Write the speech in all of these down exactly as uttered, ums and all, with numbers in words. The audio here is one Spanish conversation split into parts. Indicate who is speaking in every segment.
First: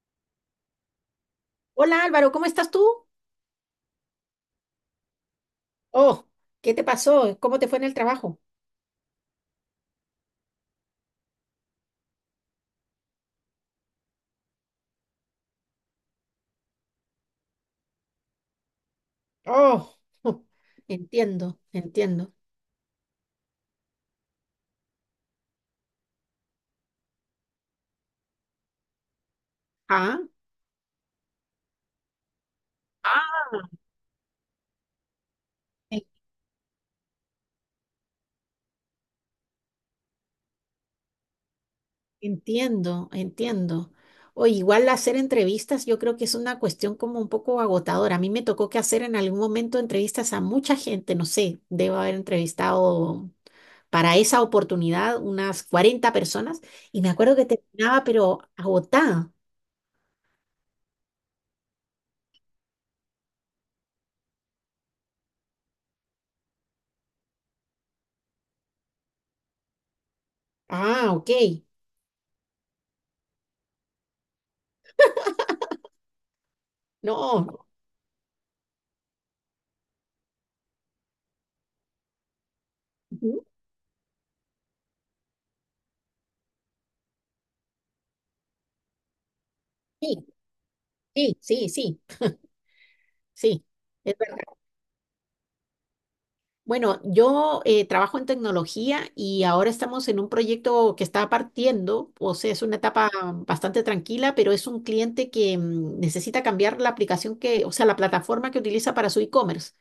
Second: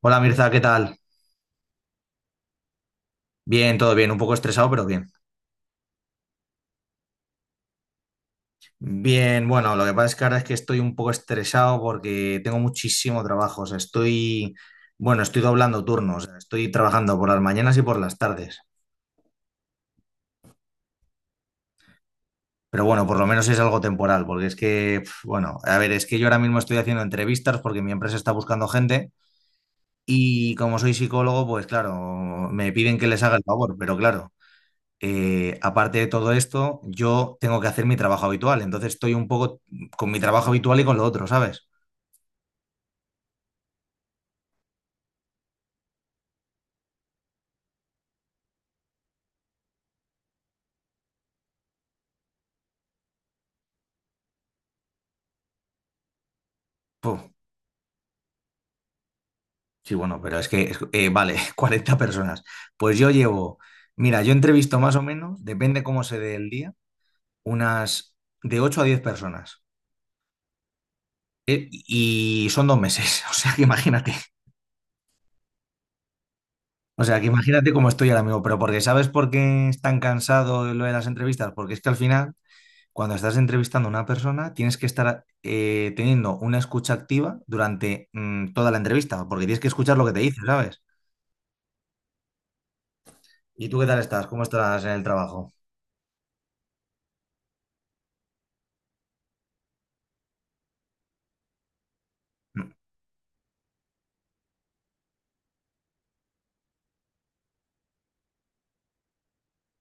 Speaker 1: Hola Mirza, ¿qué tal?
Speaker 2: Hola Álvaro, ¿cómo estás tú?
Speaker 1: Bien, todo bien, un poco estresado, pero bien.
Speaker 2: Oh, ¿qué te pasó? ¿Cómo te fue en el trabajo?
Speaker 1: Bien, bueno, lo que pasa es que ahora es que estoy un poco estresado porque tengo muchísimo trabajo. O sea, estoy, bueno, estoy doblando turnos, o sea, estoy trabajando por las mañanas y por las tardes.
Speaker 2: Oh, entiendo, entiendo.
Speaker 1: Pero bueno, por lo menos es algo temporal, porque es que, pf, bueno, a ver, es que yo ahora mismo estoy haciendo entrevistas porque mi empresa está buscando gente
Speaker 2: Ah,
Speaker 1: y como soy psicólogo, pues claro, me piden que les haga el
Speaker 2: ah,
Speaker 1: favor, pero claro, eh, aparte
Speaker 2: en-
Speaker 1: de todo esto, yo tengo que hacer mi trabajo habitual, entonces estoy un poco con mi trabajo habitual y con lo otro, ¿sabes?
Speaker 2: entiendo, entiendo. O igual hacer entrevistas, yo creo que es una cuestión como un poco agotadora. A mí me tocó que hacer en algún momento entrevistas a mucha gente, no sé, debo haber entrevistado para esa oportunidad unas cuarenta personas y me
Speaker 1: Puf,
Speaker 2: acuerdo que terminaba pero agotada.
Speaker 1: sí, bueno, pero es que, es- eh, vale, cuarenta personas. Pues yo llevo, mira, yo entrevisto más o menos, depende cómo se dé el día, unas de ocho a diez personas.
Speaker 2: Ah, ok.
Speaker 1: Eh, Y son dos meses, o sea que imagínate. O sea que
Speaker 2: No.
Speaker 1: imagínate cómo estoy ahora mismo, pero porque ¿sabes por qué es tan cansado lo de las entrevistas? Porque es que al final, cuando estás
Speaker 2: Ujú.
Speaker 1: entrevistando a una persona, tienes que estar eh, teniendo una escucha activa durante mm, toda la entrevista, porque tienes que escuchar lo que te
Speaker 2: Sí,
Speaker 1: dice, ¿sabes?
Speaker 2: sí, sí, sí. Sí,
Speaker 1: ¿Y tú qué tal
Speaker 2: es
Speaker 1: estás? ¿Cómo
Speaker 2: verdad.
Speaker 1: estás en el trabajo?
Speaker 2: Bueno, yo eh, trabajo en tecnología y ahora estamos en un proyecto que está partiendo, o sea, es una etapa bastante tranquila, pero es un cliente que mm, necesita cambiar la aplicación que, o sea, la plataforma que utiliza para su e-commerce.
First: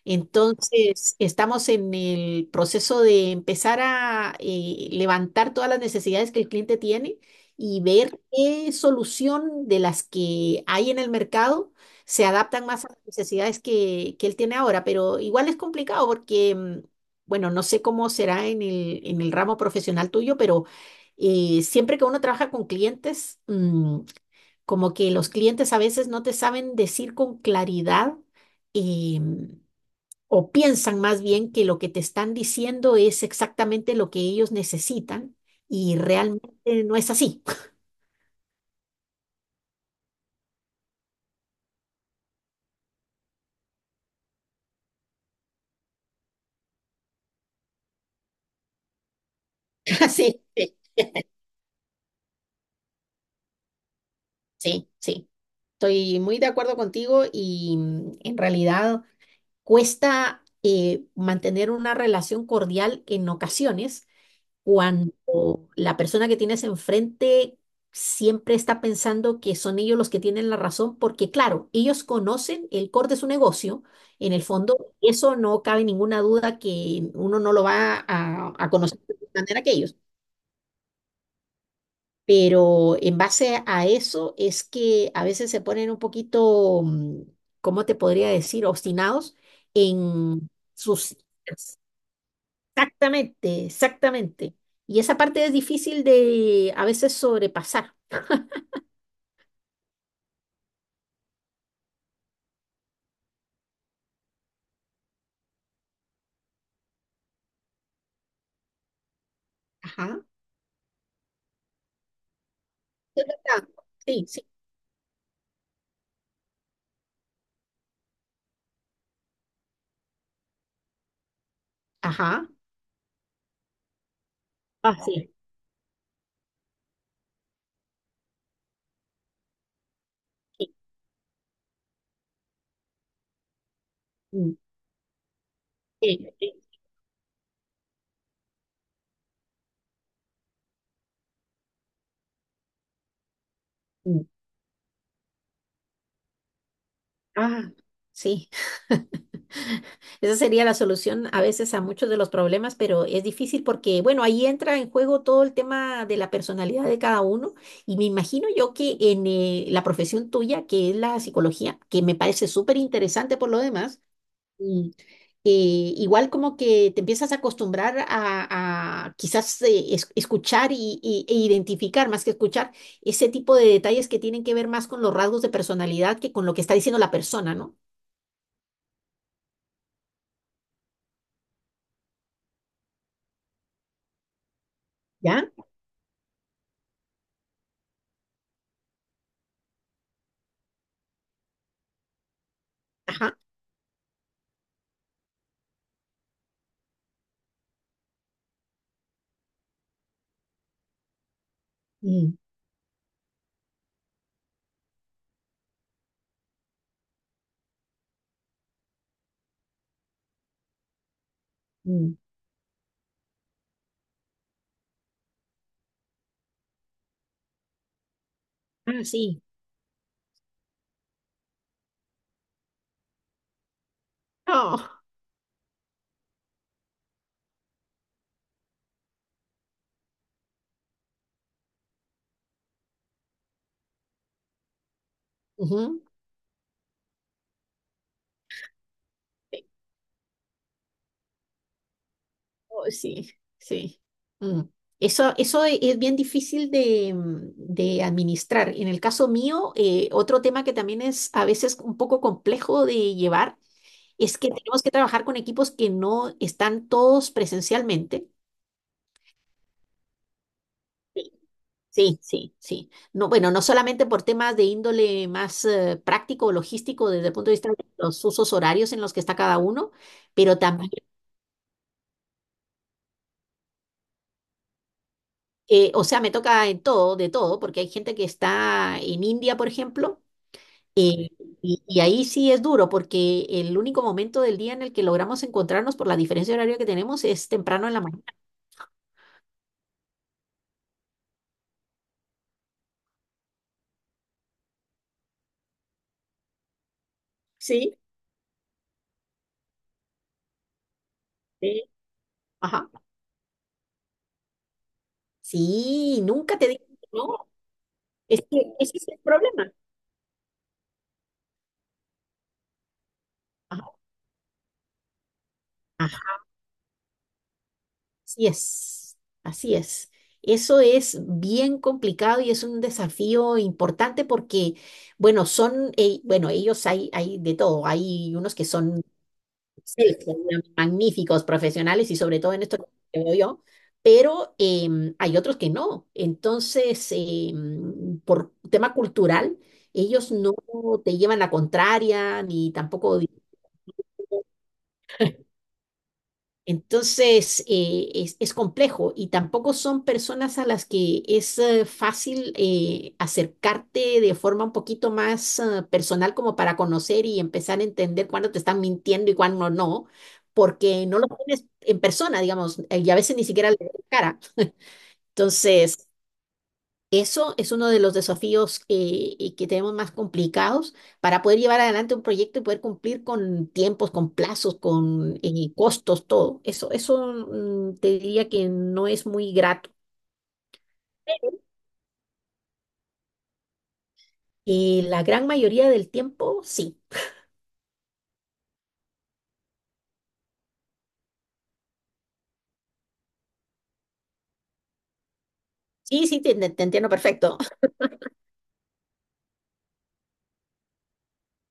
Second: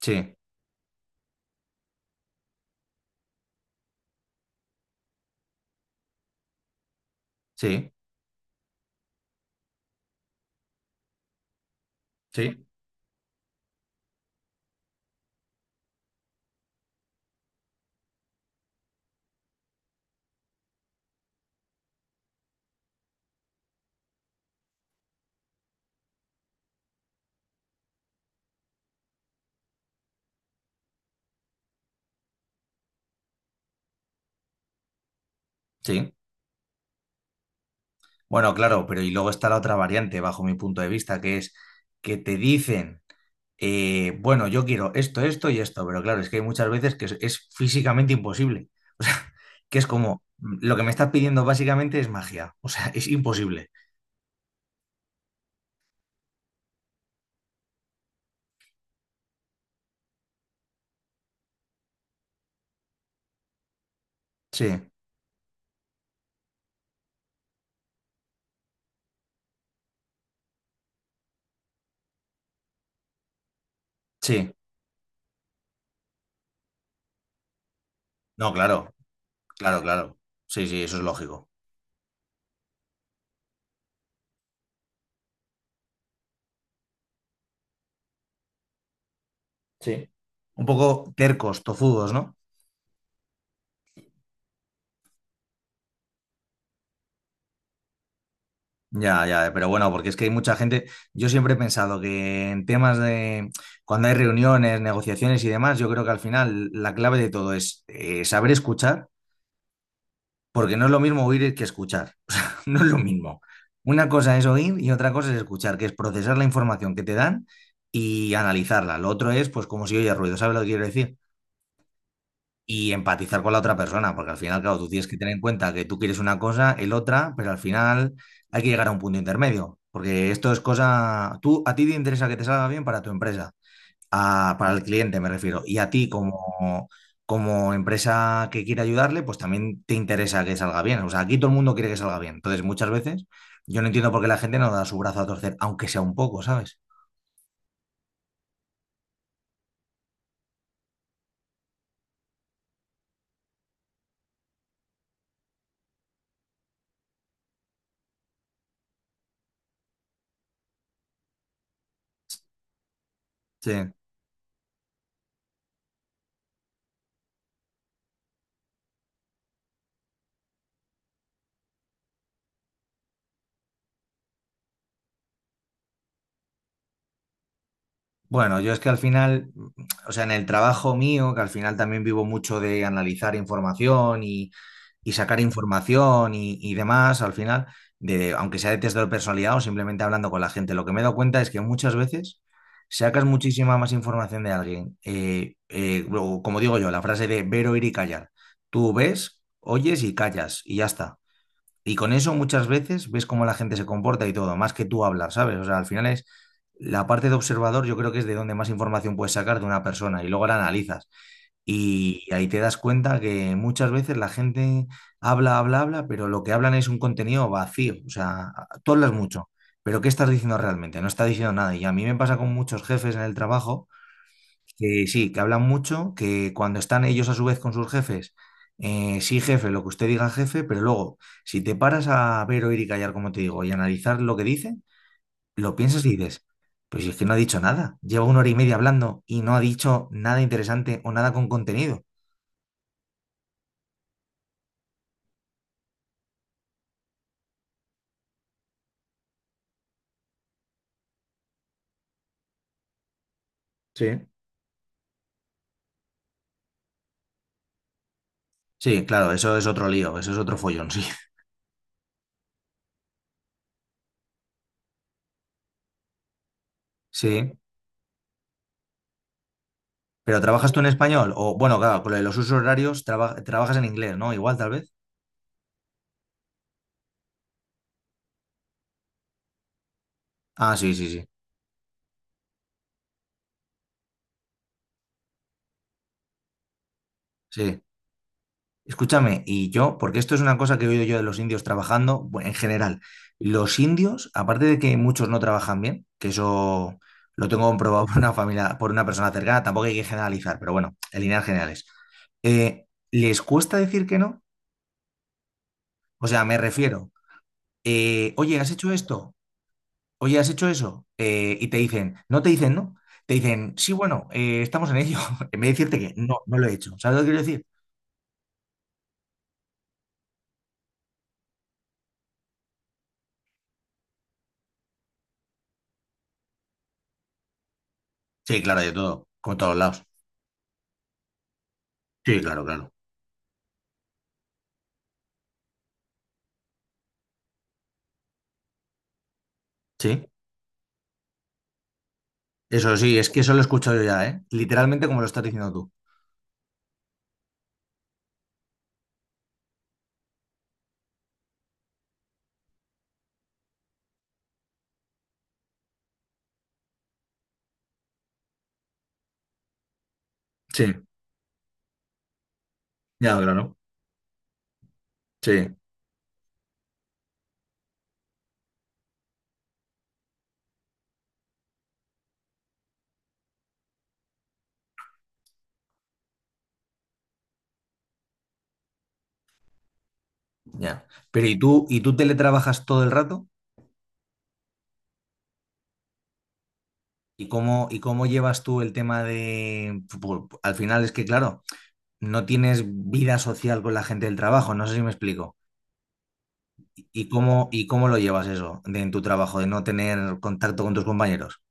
Speaker 1: Sí,
Speaker 2: Entonces, estamos en el proceso de empezar a eh, levantar todas las necesidades que el cliente tiene y
Speaker 1: sí,
Speaker 2: ver qué solución de las que hay en el mercado se
Speaker 1: sí,
Speaker 2: adaptan más a las necesidades que, que él tiene ahora, pero igual es complicado porque, mm, bueno, no sé cómo será en el, en el ramo profesional tuyo, pero eh, siempre que uno trabaja con clientes, mm, como que los clientes a veces no te saben decir con claridad, eh, o piensan más bien que lo que te están diciendo es exactamente lo que ellos necesitan y
Speaker 1: sí.
Speaker 2: realmente no es así.
Speaker 1: Bueno, claro, pero y luego está la otra variante, bajo mi punto de vista, que es que te dicen, eh, bueno, yo quiero esto, esto y esto, pero claro, es que hay muchas veces que es, es físicamente imposible. O sea, que es como,
Speaker 2: Sí,
Speaker 1: mm, lo
Speaker 2: sí,
Speaker 1: que me estás pidiendo básicamente es magia, o sea, es imposible.
Speaker 2: sí, sí. Estoy muy de acuerdo contigo y, mm, en realidad cuesta, eh, mantener una relación cordial en ocasiones
Speaker 1: Sí,
Speaker 2: cuando la persona que tienes enfrente siempre está pensando que son ellos los que tienen la razón, porque claro, ellos conocen el core de su negocio, en el
Speaker 1: sí.
Speaker 2: fondo, eso no cabe ninguna duda que uno no lo va
Speaker 1: No,
Speaker 2: a, a
Speaker 1: claro,
Speaker 2: conocer de manera que
Speaker 1: claro,
Speaker 2: ellos.
Speaker 1: claro. Sí, sí, eso es lógico.
Speaker 2: Pero en base a eso es que a veces se ponen un poquito, mm, ¿cómo te podría decir?, obstinados
Speaker 1: Sí.
Speaker 2: en
Speaker 1: Un poco
Speaker 2: sus...
Speaker 1: tercos, tozudos, ¿no?
Speaker 2: Exactamente, exactamente. Y esa parte es difícil de a veces sobrepasar.
Speaker 1: Ya, ya, pero bueno, porque es que hay mucha gente. Yo siempre he pensado que en temas de cuando hay reuniones, negociaciones y demás, yo creo que al final la clave de todo es eh, saber escuchar,
Speaker 2: Ajá.
Speaker 1: porque no es lo mismo oír que escuchar. O sea, no es lo
Speaker 2: Es
Speaker 1: mismo.
Speaker 2: verdad.
Speaker 1: Una
Speaker 2: Sí,
Speaker 1: cosa es
Speaker 2: sí.
Speaker 1: oír y otra cosa es escuchar, que es procesar la información que te dan y analizarla. Lo otro es, pues, como si oye ruido, ¿sabes lo que quiero decir?
Speaker 2: Ajá.
Speaker 1: Y empatizar con la otra persona, porque al final, claro, tú
Speaker 2: Ah,
Speaker 1: tienes que
Speaker 2: sí.
Speaker 1: tener en cuenta que tú quieres una cosa, el otra, pero al final hay que llegar a un punto intermedio, porque esto es
Speaker 2: Sí.
Speaker 1: cosa, tú a ti te interesa que te salga bien para tu empresa, a-
Speaker 2: Mm,
Speaker 1: para el cliente me refiero, y a ti
Speaker 2: sí, sí.
Speaker 1: como como empresa que quiere ayudarle, pues también te interesa que salga bien. O sea, aquí todo el mundo quiere que salga bien. Entonces, muchas veces yo no entiendo por qué la gente no da su brazo a torcer, aunque sea un poco, ¿sabes?
Speaker 2: Ah, sí. Esa sería la solución a veces a muchos de los problemas, pero es difícil porque, bueno, ahí entra en juego todo el tema de la personalidad de cada uno y me imagino yo que en, eh, la profesión tuya, que es la psicología, que me parece súper interesante por lo
Speaker 1: Sí.
Speaker 2: demás. Mm. Eh, igual como que te empiezas a acostumbrar a, a quizás eh, es- escuchar y, y- e identificar, más que escuchar, ese tipo de detalles que tienen que ver más con los rasgos de personalidad que con lo que está diciendo la persona, ¿no?
Speaker 1: Bueno, yo es que al final, o sea, en el trabajo mío, que al final también vivo mucho de analizar información y, y sacar
Speaker 2: ¿Ya?
Speaker 1: información y, y demás, al final, de, aunque sea de test de personalidad o simplemente hablando con la gente, lo que me he dado cuenta es que muchas veces sacas
Speaker 2: Ajá.
Speaker 1: muchísima más información de alguien. Eh, eh, o como digo yo, la frase de ver, oír y callar. Tú ves, oyes y callas y ya está. Y con eso
Speaker 2: Mm,
Speaker 1: muchas veces ves cómo la gente se comporta y todo, más que tú hablar, ¿sabes? O sea, al final es la parte de observador, yo creo que es de donde más información puedes sacar de una persona y luego la analizas.
Speaker 2: mm.
Speaker 1: Y ahí te das cuenta que muchas veces la gente habla, habla, habla, pero lo que hablan es un contenido vacío. O sea, tú
Speaker 2: Ah,
Speaker 1: hablas
Speaker 2: sí.
Speaker 1: mucho, pero ¿qué estás diciendo realmente? No está diciendo nada. Y a mí me pasa con muchos jefes en el trabajo
Speaker 2: Oh,
Speaker 1: que sí, que hablan mucho, que cuando están ellos a su vez con sus jefes, eh, sí, jefe, lo que usted diga, jefe, pero luego, si te paras a ver, oír y callar, como te digo, y analizar lo que dice, lo
Speaker 2: ujú.
Speaker 1: piensas y dices, pues si es que no ha dicho nada, lleva una hora y media hablando y no ha dicho nada interesante o nada con contenido.
Speaker 2: Oh, sí, sí. Mm. Eso, eso e- es bien difícil de, mm, de administrar. En el caso mío, eh, otro tema que también es a veces un poco complejo de llevar
Speaker 1: Sí.
Speaker 2: es que tenemos que trabajar con equipos que no están todos presencialmente.
Speaker 1: Sí, claro, eso es otro lío, eso es otro follón, sí.
Speaker 2: Sí, sí, sí. Sí, no, bueno, no solamente por temas de índole más, eh, práctico o logístico desde el punto de
Speaker 1: Sí.
Speaker 2: vista de los usos horarios en los que está cada uno,
Speaker 1: Pero
Speaker 2: pero
Speaker 1: ¿trabajas tú en
Speaker 2: también,
Speaker 1: español? O bueno, claro, con lo de los usos horarios traba- trabajas en inglés, ¿no? Igual, tal vez.
Speaker 2: eh, o sea, me toca en todo, de todo, porque hay gente que está en India, por ejemplo,
Speaker 1: Ah, sí, sí, sí.
Speaker 2: eh, y, y ahí sí es duro, porque el único momento del día en el que logramos encontrarnos por la diferencia horaria que tenemos es
Speaker 1: Sí.
Speaker 2: temprano en la mañana.
Speaker 1: Escúchame, y yo, porque esto es una cosa que he oído yo de los indios trabajando, bueno, en general, los indios, aparte de que muchos no trabajan bien, que eso lo tengo
Speaker 2: Sí,
Speaker 1: comprobado por una familia, por una persona cercana, tampoco hay que generalizar, pero bueno, en líneas generales,
Speaker 2: sí.
Speaker 1: eh,
Speaker 2: Ajá.
Speaker 1: ¿les cuesta decir que no?
Speaker 2: Sí,
Speaker 1: O sea, me
Speaker 2: nunca te dije que
Speaker 1: refiero,
Speaker 2: no.
Speaker 1: eh,
Speaker 2: Es que
Speaker 1: oye, ¿has hecho
Speaker 2: ese es el
Speaker 1: esto?
Speaker 2: problema.
Speaker 1: Oye, ¿has hecho eso? Eh, y te dicen, no te dicen no, te dicen,
Speaker 2: Ajá,
Speaker 1: sí, bueno, eh, estamos en ello, en vez de decirte que no,
Speaker 2: ajá,
Speaker 1: no lo he hecho. ¿Sabes lo que quiero decir?
Speaker 2: así es, así es. Eso es bien complicado y es un desafío importante porque, bueno, son, eh, bueno, ellos hay, hay de todo. Hay unos
Speaker 1: Sí,
Speaker 2: que
Speaker 1: claro, de
Speaker 2: son
Speaker 1: todo, con todos lados.
Speaker 2: excelsos, magníficos profesionales y sobre
Speaker 1: Sí,
Speaker 2: todo en
Speaker 1: claro,
Speaker 2: esto
Speaker 1: claro.
Speaker 2: que veo yo, pero em, hay otros que no. Entonces, em, por tema cultural,
Speaker 1: Sí.
Speaker 2: ellos no te llevan la contraria ni
Speaker 1: Eso sí,
Speaker 2: tampoco.
Speaker 1: es que eso lo he escuchado yo ya, ¿eh? Literalmente como lo estás diciendo tú.
Speaker 2: Entonces, eh, es, es complejo y tampoco son personas a las que es eh, fácil, eh, acercarte de forma un poquito más, eh, personal como para conocer y empezar a entender cuándo te están mintiendo y cuándo no,
Speaker 1: Sí,
Speaker 2: porque no lo tienes en persona, digamos, eh, y a
Speaker 1: ya,
Speaker 2: veces ni sicara
Speaker 1: claro.
Speaker 2: le ves la cara.
Speaker 1: Sí.
Speaker 2: Entonces, eso es uno de los desafíos, eh, y que tenemos más complicados para poder llevar adelante un proyecto y poder cumplir con tiempos, con plazos, con eh, costos, todo. Eso, eso mm, te diría que no es muy grato.
Speaker 1: Ya. Pero ¿y tú, y tú teletrabajas todo el rato?
Speaker 2: Y la gran mayoría del tiempo, sí.
Speaker 1: ¿Y cómo, y cómo llevas tú el tema de... pu- pu- al final es que, claro, no tienes vida social con la gente del trabajo, no sé si me explico.
Speaker 2: Sí, sí, te, te- te
Speaker 1: ¿Y
Speaker 2: entiendo
Speaker 1: y
Speaker 2: perfecto.
Speaker 1: cómo, y cómo lo llevas eso de, en tu trabajo, de no tener contacto con tus compañeros?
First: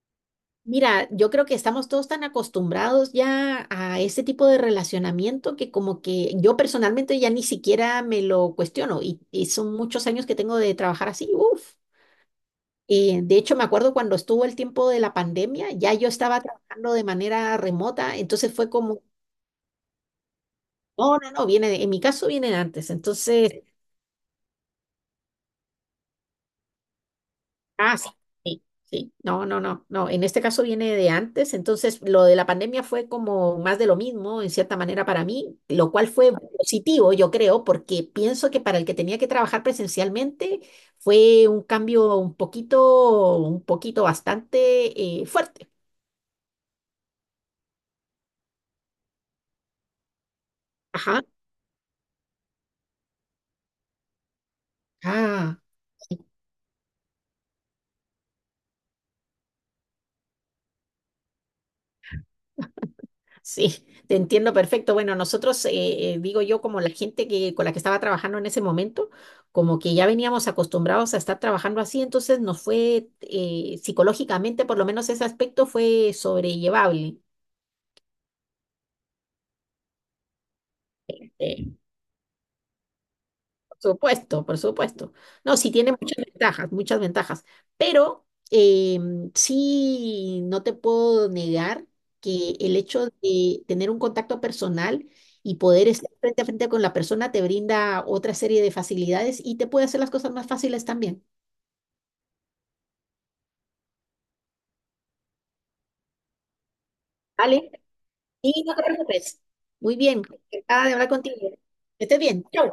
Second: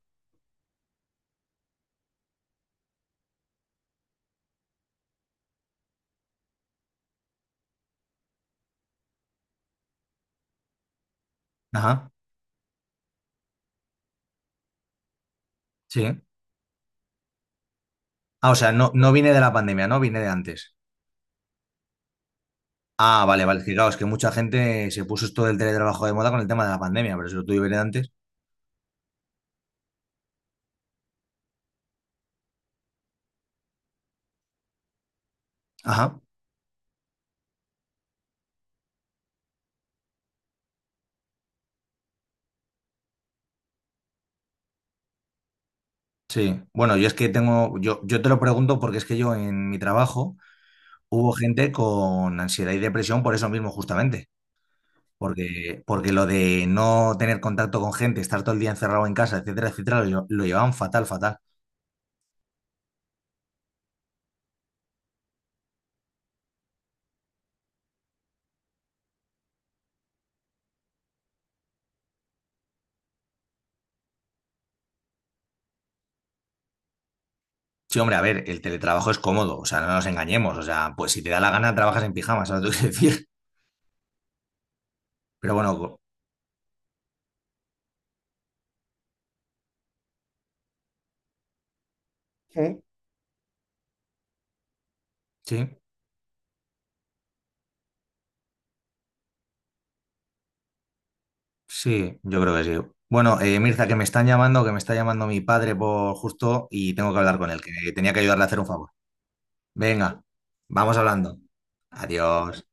Speaker 2: Mira, yo creo que estamos todos tan acostumbrados ya a este tipo de relacionamiento que como que yo personalmente ya ni siquiera me lo cuestiono y, y son muchos años que tengo de trabajar así. Uf.
Speaker 1: Ajá,
Speaker 2: Eh, de hecho, me acuerdo cuando estuvo el tiempo de la pandemia, ya
Speaker 1: sí.
Speaker 2: yo estaba trabajando de manera remota,
Speaker 1: Ah,
Speaker 2: entonces
Speaker 1: o
Speaker 2: fue
Speaker 1: sea, no,
Speaker 2: como,
Speaker 1: no viene de la pandemia, ¿no? Viene de antes.
Speaker 2: no, no, no, viene, de- en mi caso viene de antes,
Speaker 1: Ah, vale,
Speaker 2: entonces,
Speaker 1: vale. Es que claro, es que mucha gente se puso esto del teletrabajo de moda con el tema de la pandemia, pero si lo tuve viene
Speaker 2: ah, sí,
Speaker 1: antes.
Speaker 2: sí, sí, no, no, no, no, en este caso viene de antes, entonces lo de la pandemia fue como más de lo mismo, en cierta manera para mí, lo cual
Speaker 1: Ajá.
Speaker 2: fue positivo, yo creo, porque pienso que para el que tenía que trabajar presencialmente fue un cambio un poquito, un poquito bastante, eh, fuerte.
Speaker 1: Sí. Bueno, yo es que tengo, yo, yo te lo pregunto porque es que yo en mi trabajo
Speaker 2: Ajá.
Speaker 1: hubo gente con ansiedad y depresión por eso mismo, justamente.
Speaker 2: Ah.
Speaker 1: Porque, porque lo de no tener contacto con gente, estar todo el día encerrado en casa, etcétera, etcétera, lo, lle- lo llevaban fatal, fatal.
Speaker 2: Sí, te entiendo perfecto. Bueno, nosotros, eh, eh, digo yo, como la gente que, con la que estaba trabajando en ese momento, como que ya veníamos acostumbrados a estar trabajando así, entonces nos fue, eh, psicológicamente, por lo menos ese aspecto fue sobrellevable.
Speaker 1: Sí, hombre, a ver, el teletrabajo es cómodo, o sea, no nos engañemos. O sea, pues si te da la
Speaker 2: Eh,
Speaker 1: gana, trabajas en pijama, ¿sabes lo que quiero decir?
Speaker 2: Por supuesto, por supuesto.
Speaker 1: Pero
Speaker 2: No, sí
Speaker 1: bueno,
Speaker 2: tiene
Speaker 1: co-
Speaker 2: muchas ventajas, muchas ventajas, pero eh, sí no te puedo negar que el
Speaker 1: Sí.
Speaker 2: hecho de tener un contacto personal y
Speaker 1: Sí.
Speaker 2: poder estar frente a frente con la persona te brinda otra serie de facilidades y te puede hacer las cosas más fáciles también.
Speaker 1: Sí, yo creo que sí. Bueno, eh, Mirza, que me están llamando, que me está llamando mi padre por justo y tengo que hablar con él,
Speaker 2: ¿Vale?
Speaker 1: que tenía que ayudarle a hacer
Speaker 2: Y
Speaker 1: un
Speaker 2: no te
Speaker 1: favor.
Speaker 2: preocupes. Muy
Speaker 1: Venga,
Speaker 2: bien, encantada de
Speaker 1: vamos
Speaker 2: hablar contigo.
Speaker 1: hablando.
Speaker 2: Que estés bien.
Speaker 1: Adiós.
Speaker 2: Chau.